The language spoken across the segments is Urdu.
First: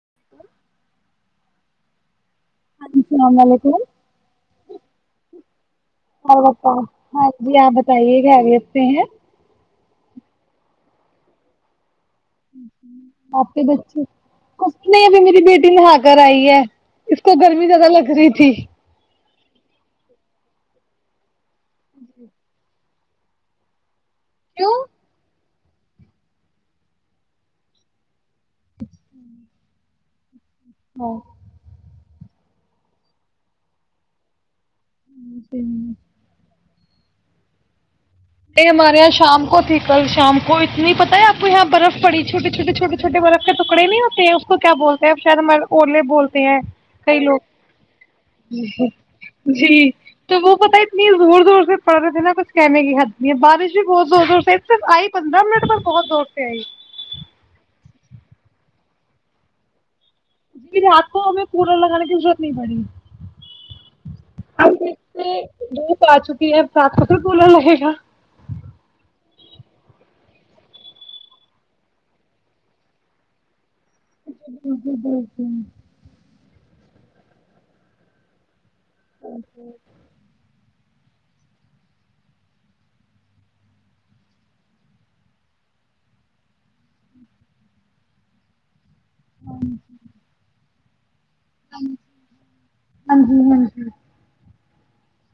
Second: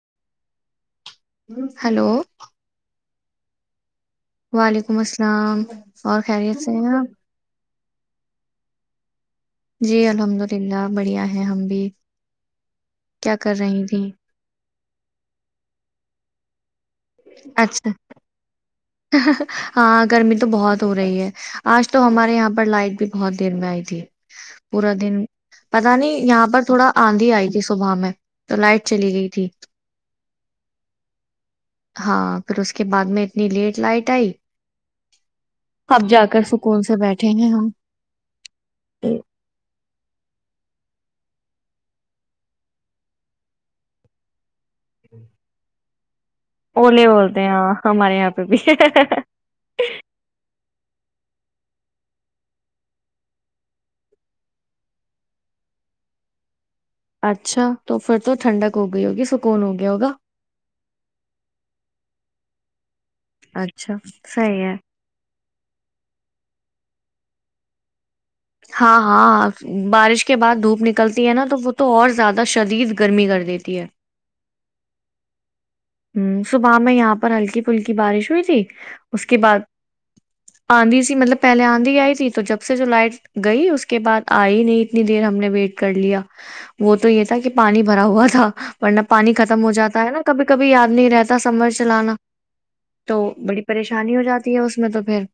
[inaudible] ہلو [inaudible] وعلیکم السلام اور خیریت بتاؤ صحب ہاں جی آپ بتائیے کہ آگتے ہیں جی الحمد للہ بڑھیا ہے ہم بھی کیا کر آپے رہی تھی بچے ک نہیں اب میری بیٹی نہ ہا کر آئی ہے اس کو گرمی زیادہ اچھا لگ رہی تھی ہاں گرمی تو بہت ہو رہی ہے آج تو ہمارے یہاں پر لائٹ بھی بہت دیر میں آئی تھی کیوں پورا دن پتا نہیں یہاں پر تھوڑا آندھی آئی تھی صبح میں تو لائٹ چلی گئی تھی ہو ہاں پھر اس کے بعد میں اتنی لیٹ لائٹ آئی اب نہیں جا کر س اسکول سے بیٹھے ہیں ہم یہ ہمارے یہاں شام کو تھی کل شام کو اتنی پت ہے آپ تو یہاں برف پڑی چوے چھوے چھوے چھوٹےر کے ٹکڑے نہیں ہوتے ہیں اس کو کیا بولتے ہیں شاید بولے بول اوولے بولتے ہاں ہمارے یہاں پہ بھی لوگ نہیں دور دور سے پڑ رہ تھ نا کچ کیمے کی حد یہ بارش بھی بہت زور زور سےف آئی پندرہ منٹ پر بہت دور سے آئی اچھا تو پھر تو ٹھنڈک ہو گئی ہوگی سکون ہو گیا ہوگا جی رات کو ہمیں کوورر لگانے کی ضرورت نہیں پڑی اچھا صحیح ہم ہے سے لوپ آ چکی ہے سات کو تو بلا مہیشہ ہاں ہاں بارش کے بعد دھوپ نکلتی ہے نا تو وہ تو اور زیادہ شدید گرمی کر دیتی ہے جی جی بالک صبح میں یہاں پر ہلکی پھلکی بارش ہوئی تھی اس کے بعد آندھی سی مطلب پہلے آندھی آئی تھی تو جب سے جو لائٹ گئی اس کے بعد آئی نہیں اتنی دیر ہم نے ویٹ کر لیا وہ تو یہ تھا کہ پانی بھرا ہوا تھا ن پانی ختم ہو جاتا ہے نا کبھی بھی یاد نہیں رہتا سمر چلانا ہاں تو جی ہاں بڑی جی پریشانی ہو جاتی اس میں تو پھر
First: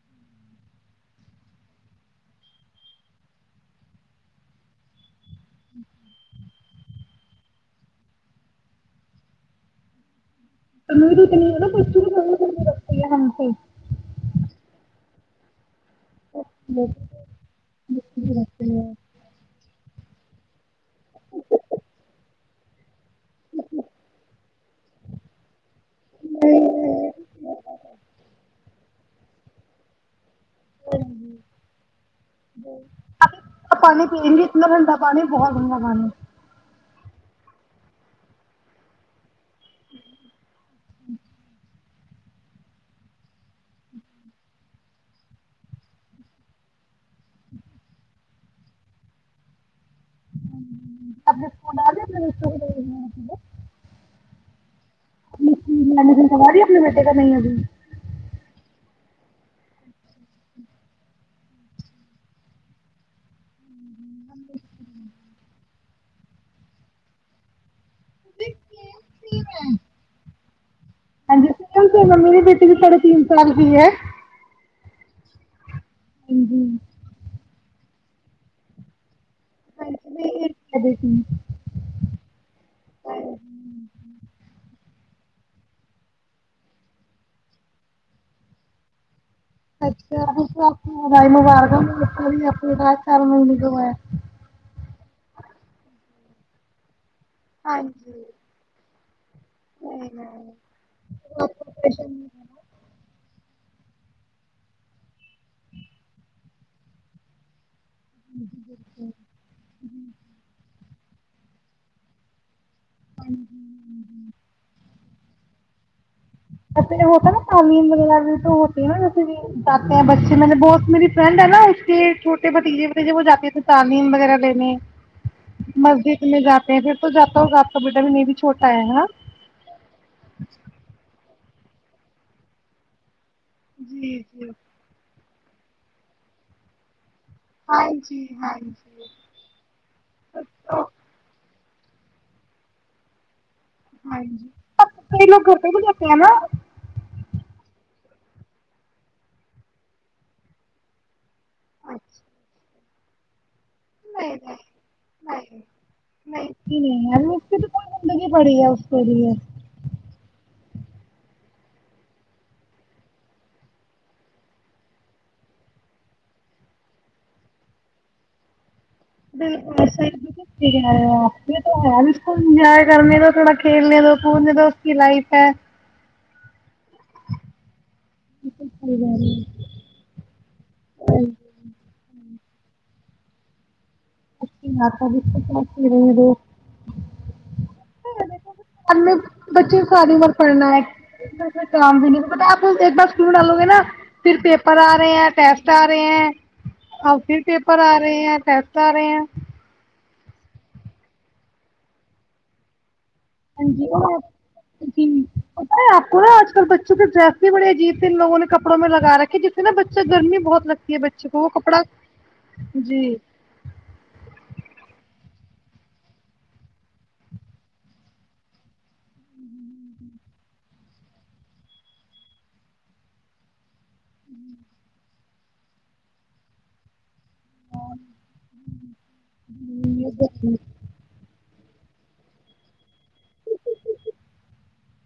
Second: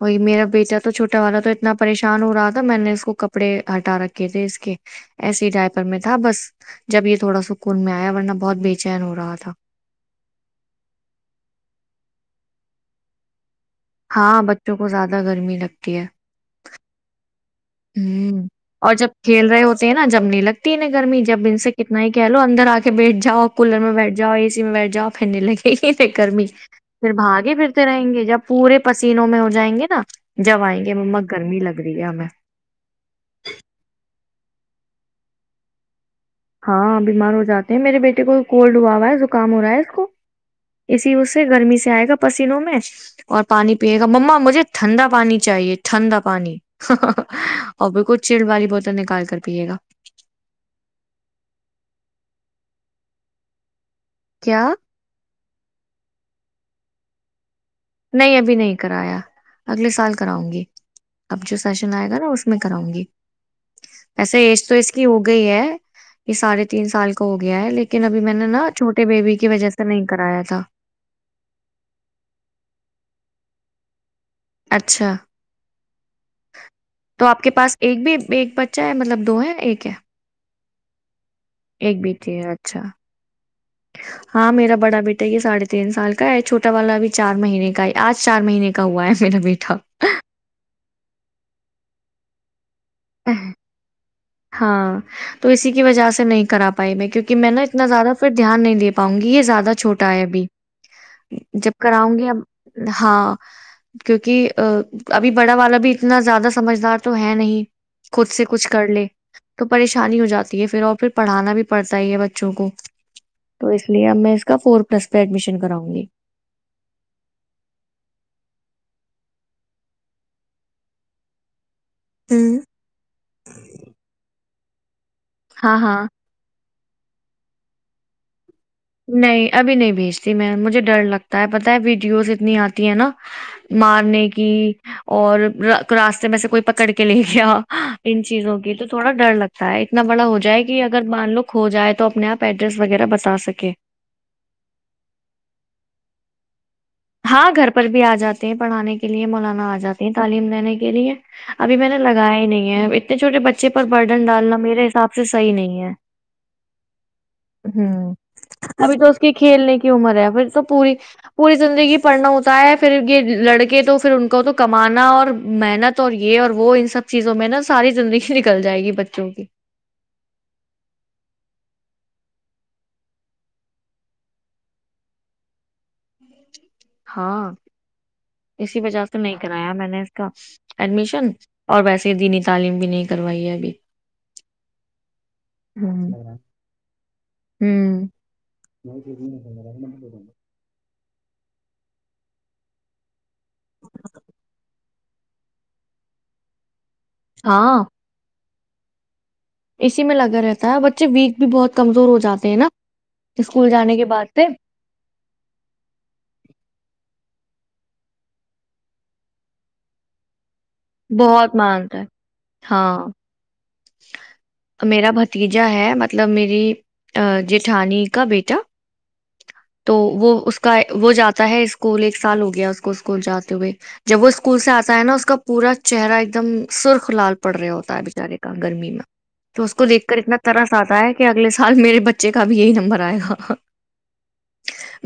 وہی میرا بیٹا تو چھوٹا والا تو اتنا پریشان ہو رہا تھا میں نے اس کو کپڑے ہٹا رکھے تھے اس کے ایس ڈائپر میں تھا بس جب یہ تھوڑا سکون میں آیا ورنہ بہت بی چین ہو رہا تھا تم توتنیا پ ر ہے ہاں پ ہاں بچوں کو زیادہ گرمی لگتی ہے [inaudible] اور جب کھیل رہے ہو تو سے نا جمنے لگ تین گرمی جب ان سے کتنا ہی کیا و اندر آ کے ب بیٹھ جا کولر میں بیٹھ جاؤ اےی میں بیٹ جاؤ پھیھرنے لگے س کررمی پھر بھاگے پھرتے رہیں گے جب پورے پسینوں میں ہو جائیں گے نا جیں گے مما گرمی لگ رہ ہے میںیں ج پانی پئیں گے اتنا ٹھڈا پانی بہت ٹنڈا پانی ہاں بیمار ہو جاتے ہیں میرے بیٹے کو کولڈ ہوا ہوا ہے کام ہو رہا ہے اس کو اسی اس سے گرمی سے آئے گا پسینوں میں اور پانی پیے گا ما مجھے ٹھنندا پانی چاہیے ٹھنندا پانی اور بالکل چل والی بوتل نکال کر پیے گا نے پکول آ اپنے ر ل کیا م من کای اپنے بیٹے کا نہیں ابھی نہیں ابھی نہیں کرایا اگلے سال کراؤں گی اب جو سیشن آئے گا نا اس میں کراؤں گی ایسا ایج تو اس کی ہو گئی ہے یہ ساڑھے تین سال کا ہو گیا ہے لیکن یکن ابھی میں نے نا چھوٹے بیبی کی وجہ سے نہیں کرایا تھا ہاں جی س سے ممییری بیٹی بھی سڑے تین سال ہو ہے اچھا ج جی تو آپ کے پاس ایک بھی ایک بچہ ہے مطلب دو ہے ایک ہے اے ہی ایک بیٹی اچھا ہاں میرا بڑا بیٹا یہ ساڑھے تین سال کا ہے چھوٹا والا بھی چار مہینے کا ہے آج چار مہینے کا ہوا ہے میرا بیٹا اچھا تو رائی مبارک ہم م پ رات چار مہنے جو ہے ہاں تو اسی کی وجہ سے نہیں کرا پائی میں کیونکہ کہ میں نے ہاں اتنا زیادہ جی پھر دھیان نہیں دیا پنگ یہ زیادہ نہیں چھوٹا ہے ابھی نہیں جب کراؤں گی اب ہاں کیونکہ ا ابھی بڑا والا بھی اتنا زیادہ سمجدار تو ہے نہیں خچود سے کچھ کر لے تو پریشانی ہو جاتی ہے پھر اور پھر پڑھانا بھی پڑتا ہی ہے بچوں کو تو اس لیے ا میں اس کا فور پلس پہ ایڈمیشن کراؤں گی [unintelligible] چھوٹے ہوں بتیجے بتیجے وہ جاتے تھے تالین وغیرہ لینے [unintelligible] ہاں ہاں پھر تو جاتا ہو جاتا بیٹا بھی نہیں بھی چھوٹا ہے نا نہیں ابھی نہیں بھیجتی میں مجھے ڈر لگتا ت پتتا ہے ویڈیوز اتنی آتی ہے نا مارنے کی اور راستے میں سے کوئی پکڑ کے کے لے کیا ہاں ان جی ہاں چیزوں کی تو جی تھوڑا ڈر لگتا ہے اتنا بڑا ہو جائے کہ اگر مان لوگ کو جائے تو اپنے آپ ایڈریس وغیرہ بتا سکے ہاں جی آ کئی لوگ گھر پہ بھی جتےے ہیں نا ہاں گھر پر بھی آ جاتے ہیں پڑھانے کے لیے مولانا آ جاتے ہیں تعلیم دینے کے لیے ابھی میں نے لگایا ہی نہیں ہے چھٹےچے بچے پر برڈن نہیں ڈالنا میرے حساب سے صحیح نہیں ہے نہیں نہیں نہیں ابھی اس کی تو کوئی ہ زندگی پڑی ہے ابھی کے تو اس کی لیے کھیلنے کی عمر ہے پھر تو پوری پوری زندگی پڑھنا ہوتا ہے پھر یہ لڑکے تو پھر ان کو تو کمانا اور محنت اور یہ اور وہ ان سب چیزوں میں نا ساری زندگی نکل جائے گی بچوں [unintelligible] کی انجوائے کرنے تو تھوڑا کھیلنے دو کودنے تو اس کی لائف ہے ہاں بالکل اسی صحیح وجہ سے کہہ تو رہی نہیں کرایا میں نے اس کا ہو ایڈمیشن اور ویسے ہی دیینی تھی تعلیم بھی نہیں کروائی ہے ابھی ہوں ہوں [unintelligible] ال میں بچے کو ساری بار پڑھنا ہے کوئی کام بھی نہیں ہوتا آپ ایک بار اسکول ڈالو گے نا پھر پیپر آ رہے ہیں ٹیسٹ آ رہے ہیں اور پھر پیپر ہاں آ رہے ہیںپ [inaudible] اسی میں لگا رہتا ہے بچے ویک بھی بہت کمزور ہو جاتے ہیں نا [inaudible] اسکول جانے کے بعد سے پتہ ہے اج آپکو اج کل بچھو کے [inaudible] ہاں جی بڑے عجیب سے ان لوگ نے کپڑوں میں لگا رکھ جسےا بچہ گرمی بہت لگ ہاں [inaudible] بہت مانتا ہے جی میرا بھتیجا ہے مطلب میری جیٹھانی کا بیٹا تو وہ اس کا وہ جاتا ہے اسکول ایک سال ہو گیا اس کو اسکول جاتے ہوئے جب وہ اسکول سے آتا ہے نا اس کا پورا چہرہ ایک دم سرخ لال پڑ رہے ہوتا ہے بچارے گرمی میں تو اس کو دیکھ کر اتنا ترس آتا ہے کہ آ اگے سال میرے بچے کا بھی یہی نمبر آئے گا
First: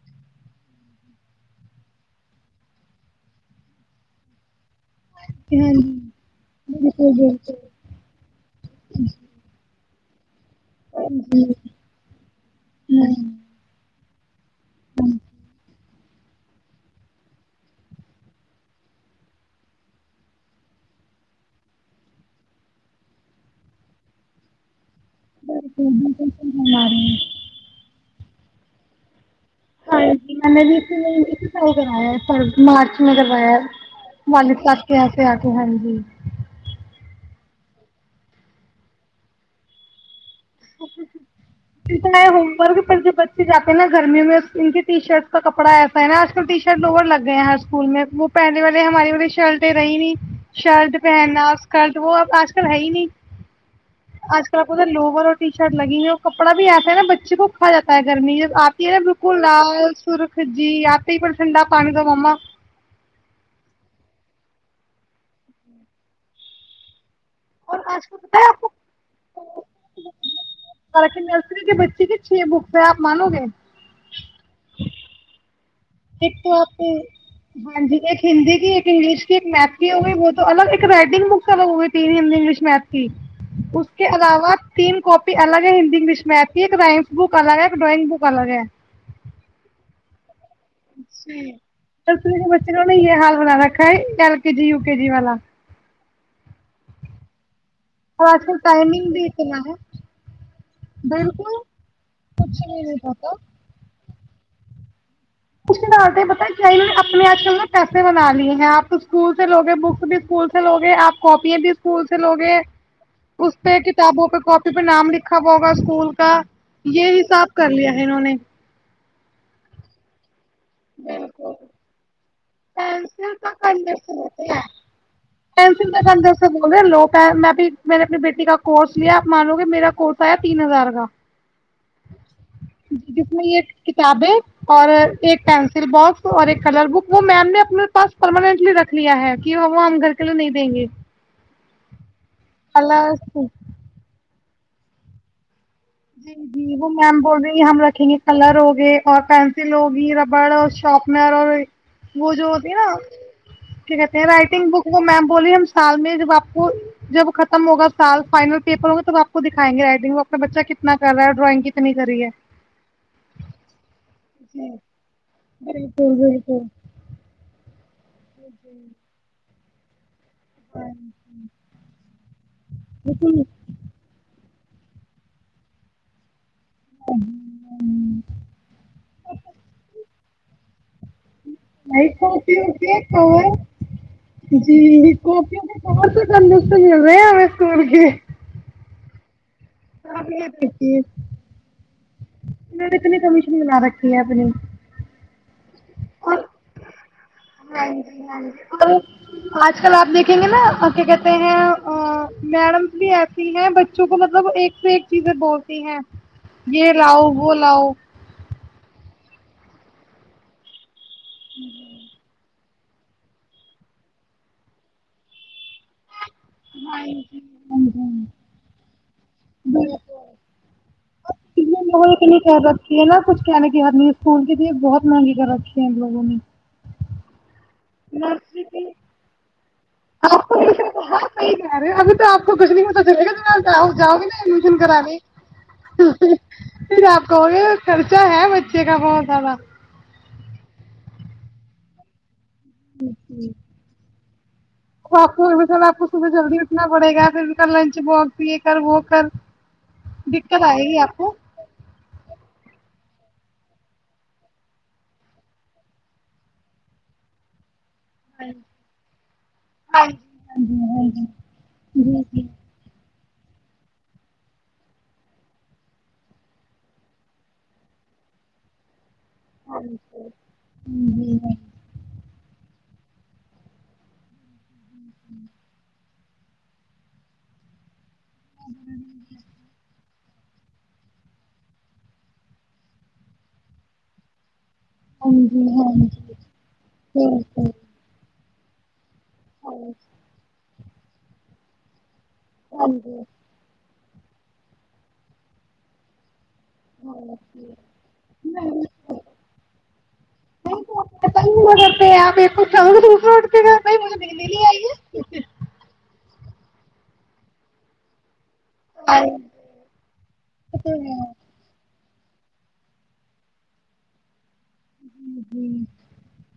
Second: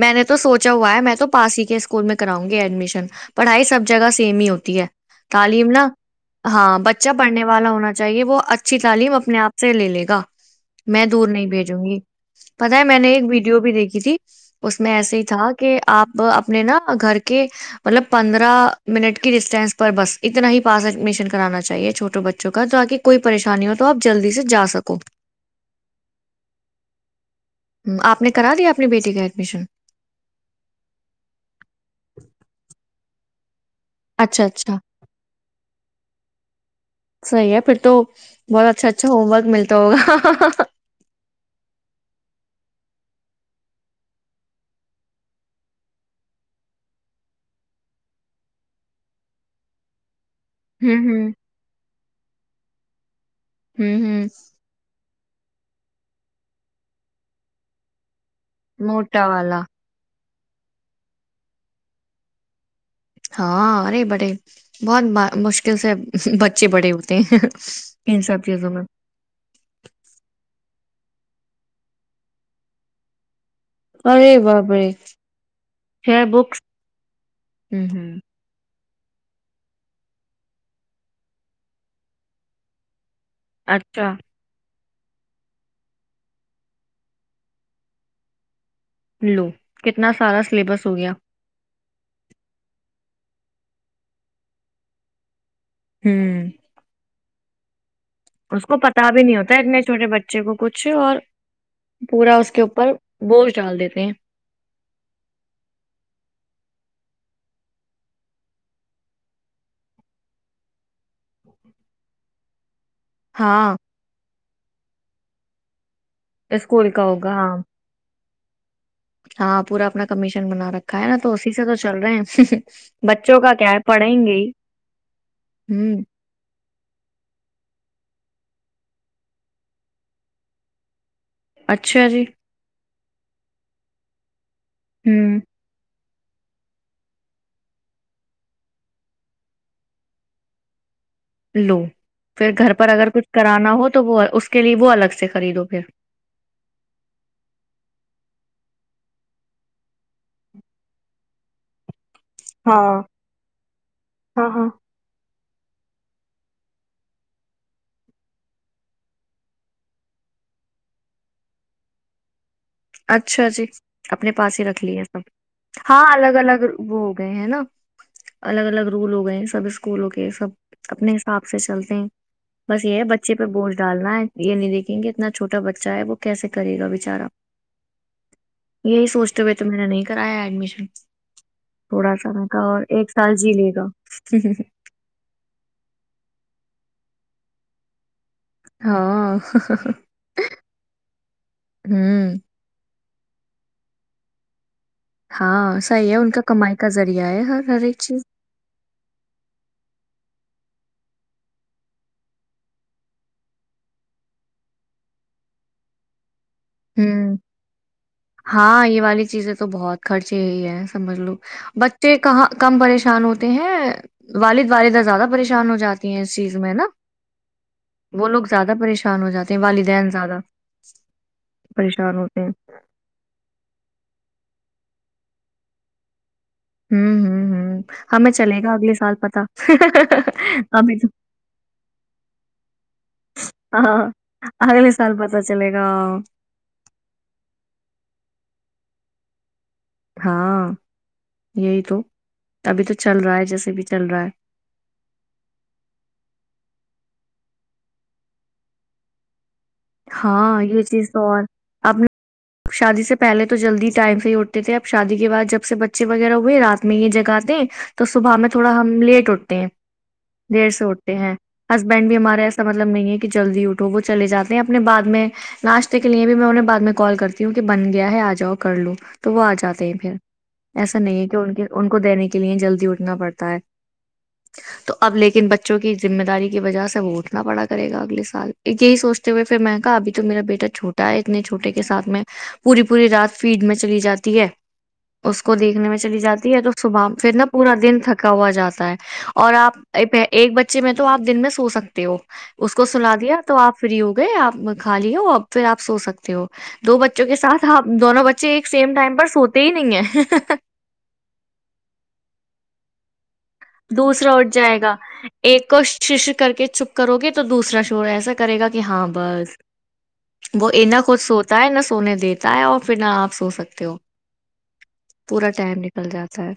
میں نے تو سوچا ہوا ہے میں تو پاس ہی کے اسکول میں کراؤں گی ایڈمیشن پڑھائی سب جگہ سیم ہی ہوتی ہے تعلیم ہاں جی نہا ہاں بچہ بالکل پڑھنے بالکل والا ہونا وہ اچھی تعلیم اپنے آپ سے لے لے گا میں دور جی نہیں بھیجوں گی پتاہ ہے میں ہاں نے ایک ویڈیو بھی دیکھی تھی اس میں ایسے ہی تھا کہ آپ اپنے نا گھر کے مطلب پندرہ منٹ کی ڈسٹینس پر بس اتنا ہی پاس ایڈمیشن کرانا چاہیے چھوٹو بچوں کا تاکہ کوئی پریشانی ہو تو آپ جلدی سے جا سکو [inaudible] [inaudible] آپ نے کرا دیا اپنی بیٹی کا ایڈمیشن ہاں جی میں نے بھی اس اس سال کرایا ہے مارچ میں [inaudible] [inaudible] اچھا ولید اچھا صاحب کے آتے آ کے ہاں جی [inaudible] صحیح ہے پھر تو بہت اچھا اچھا ہوم ورک ملتا ہوگا ہوم ورک پھر جب بچے جاتے ہیں گرمیوں میں سکن کے ٹی شرٹس کا کپڑا ایسا ہے نا اج کل ٹی شر لگ گئے ہیں سکول میں وہ پہلے والے ہماری والی شرٹیں رہی نہیں شرٹ ہوں ہوں پہنا اسکرٹ وہ اب آج کل ہے ہی نہیں ہوں ہوں [inaudible] آج کل آپ اگر ٹی شرٹ لگی ہو کپڑا بھی ایسا ہے نا بچے کو کھا جاتا ہے گرمی آتی ہے نا موٹا بالکل والا لال سرخ پھر جی اتے ہی پھر ٹھنڈا پانی کا ماما ہاں ارے بڑے بہت مشکل سے بچے بڑے ہوتے ہیں [inaudible] اور اج کل ان پتہ سب ہے اپ چیزوں کو میں اور ایسے نرسری کے بچے کے چھ بکس ہیں آپ مانو گے ارے باپ رے خیر ایک تو بک آپ ہاں ہوں جی ہوں ایک ہند کی ایک انگلش کی ایک میت کی ہو گئی وہ تو الگ ایک رائڈنگ بکس الگ ہو گئی تین ہی انگلش میھ کی اس کے اچھا علاوہ تین کاپی الگ ہے ہندی انگلش میں آتی ہے ایک رائمس بک الگ ہے ایک ڈرائنگ بک الگ ہے لو کتنا سارا [unintelligible] سلیبس ہو گیا تو کے بچے نے یہ حال بنا رکھا ہے ایل کے جی و کے جی والا ھمم اور آج کل اس کو پتا ٹائمنگ بھی نہیں ہوتا اتنا ہے اتنے چھوٹے بچے کو کچھ اور بالکل پورا اس کچھ کے نہیں اوپر نہیں پتا بوجھ ڈال دیتے ہیں کچھ ڈال بت کیا اپنے آج کل میں پیسے بنا لیے ہیں آپ تو اسکول سے لوگے بکس بھی اسکول سے لوگے آپ کاپی بھی اسکول سے لوگے اس ہاں پہ کتابوں پہ کاپی پھر نام لکھا پ ہوگا اسکول کا اسکول کا یہ ہوگا حساب ہاں کر لیا ہے انہوں نے ہاں پورا اپنا کمیش بنا رکھا ہے نا تو اسی سے تو چل رہے ہیں ل بچوں کا کیا ہے پسل پڑھیں گے ہی ہوں کا ک سے بول رہ لو پ میں بھی م نے اپنی بیٹی کا [unintelligible] کورس لیا آپ مانو گے میرا کورس آیا تین ہزار کا اچھا جی جی جس میں یہ کتاب ہے اور ہوں ایک پینسل باکس اور ایک کلر بک وہ میم نے اپنے پاس پرماننٹلی رکھ لیا ہے کہ وہ ہم گھر کے لیے نہیں دیں گے لو پھر گھر پر اگر کلر کچھ کرانا ہو تو وہ اس اس کے لیے وہ الگ سے خریدو پھر جی جی وہ میم بول رہی ہم رکھیں گے کلر ہوگے اور پینسل ہوگی ربڑ اور شارپنر اور وہ جو ہوتی ہے ہاں نا کیا کہتے ہیں ہاں ہاں رائٹنگ بک وہ میم بولی ہم سال میں جب آپ کو جب ختم ہوگا سال فائنل پیپر ہوگا تب آپ کو دکھائیں گے رائڈنگ اپنے بچہ کے کتنا کر رہا ہے ڈرائنگ کتنی کری ہے اچھا جی اپنے پاس ہی جی رکھ لیے سب ہاں بالکل الگ الگ بالکل وہ ہو گئے ہیں نا الگ الگ رول ہو گئے سب اس کوکولو کے [unintelligible] یہ سب اپنے حساب سے چلتے ہیں بس یہ ہے بچے بالکل پہ بوجھ ڈالنا ہے یہ نہیں دیکھ گے اتنا چھوٹا بچہ ہے وہ کیسک کرے گا بچارا یہی سوچتے بیئے تو میر نےا نہیں کرا ہے ایڈمیشن تھوڑا سا میں کاپیوں کہا اور کے ایک سال جی لے گا ک جی کاپیوں کے ک ندستل رہے ا اسکول کی ہاں ہاںک ہوں [unintelligible] کتنی کمیشن بنا رکھی ہے اپنی ہاں صحیح ہے ان اور کا کمائی کا ذریعہ ہے ہر ہر ہاں ایک چیز جی ہاں جی کو آج کل آپ دیکھیں گے نا کیا کہتے ہیں میڈمس بھی ایسی ہیں بچوں کو مطلب ایک سے ایک چیزیں بولتی ہیں یہ لاؤ ہوں وہ لاؤ ہاں یہ والی چیزیں تو بہت خرچے ہی ہے سمجھ لو بچے کہاں کم پریشان ہوتے ہیں والد والدہ زیادہ پریشان ہو جاتے اس چیز میں نا وہ لوگ زیادہ پریشان ہو جاتے ہیں والدین زیادہ ات لوگ پریشان کہ نہیں ہوتے ہیں کہہ رتی ہے ن کچ کہنے کی کرنی اسکول کے لیے بہت مہنگی کر رکھی ہیں ان لوگوں نے ہوں ہوں ہوں ہمیں چلے گا اگلے سال پت کہ رہے ابھی تو آپ کو کچھ نہیں پتا چلے گا جؤ ہاں جاؤ گے نا ایڈمیشن اگلے سال کرانے پتا چلے گا پھر آپ کہو گے خرچہ ہے ے کا بہت سالات ہاں یہی تو ابھی تو چل رہا ہے جیسے بھی چل رہا ہے آپ بھی سر آپ کو صبح جلدی اٹھنا پڑے گا پھر بھی لنچ باکس بھی یہ کر وہ کر ہاں دقت یہ آئے گی چیز آپ تو کو اور آپ نے شادی سے پہلے تو جلدی ٹائم سے ہی اٹتے تھے اب شادی کے بعد جب سے بچے وغیرہ ہوئےات میں یہ جگاتے تو صبح میں تھوڑا ہم لیٹ اٹھتے ہیں ہاں جی دیر سے ہاں اٹھتے جی ہاں جی ہیں جی ہسبینڈ بھی جی ہمارا ایسا مطلب نہیں ہے کہ جلدی اٹھو وہ چل جاتے ہیں اپنے بد میں ناشتے کے لیے بھی میں انہیں بع میں کال کرتی ہ کیونکہ بن گیا ہے آ جاؤ کر لو تو وہ آ جاتے ہیں پھر ایسا نہیں ہے جی کہ ان کے ان کو دینے کے لے جلدی اٹھنا پڑتا ہے تو اب لیکن بچوں کی ذمہ داری کی وجہ سے وہ اٹنا پڑا کرے گا اگلے سال س یہی سوچتے ہوئے پھر میں گا بھی تو میرا بیٹا چھوٹا ہے اتنے چھوے کے ساتھ میں پوری پوری رات فیڈ میں چلی جاتی ہے ہاں اس کو جی دیکھنے ہاں میں چلی جی جاتی ہے تو صبح پھر نا بالکل پورا دن تھک ہوا جاتا ہے اور اور آپ ایک ب بچے میں توپ دن میں سو سکتے ہو اس کو سنا دیا تو آپ فری ہو گئے آپ خالی ہو پھر آپ سو سکتے ہو دو بچوں کے ساتھ دونوں بچے ایک سیم ٹائم پر سوتے ہی نہیں ہیں ش ہموں تو دوسرا اٹھ جائے گا ایک اور شش کر کے چپ کرو گے تو دوسرا شور ایسا کرے گا کہ ہاں بس وہ انا کھ سوتا ہے نہ سو سونے دیتا ہے اور پھر نہ آپ سو سکتے ہو پورا ٹائم نکل جاتا ہے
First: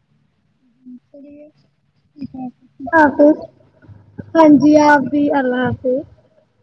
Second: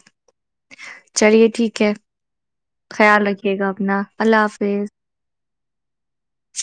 چلیے ٹھیک ہے آف خیال رکھیے گا اپنا اللہ ہاں جی آپ بھی اللہ حافظ س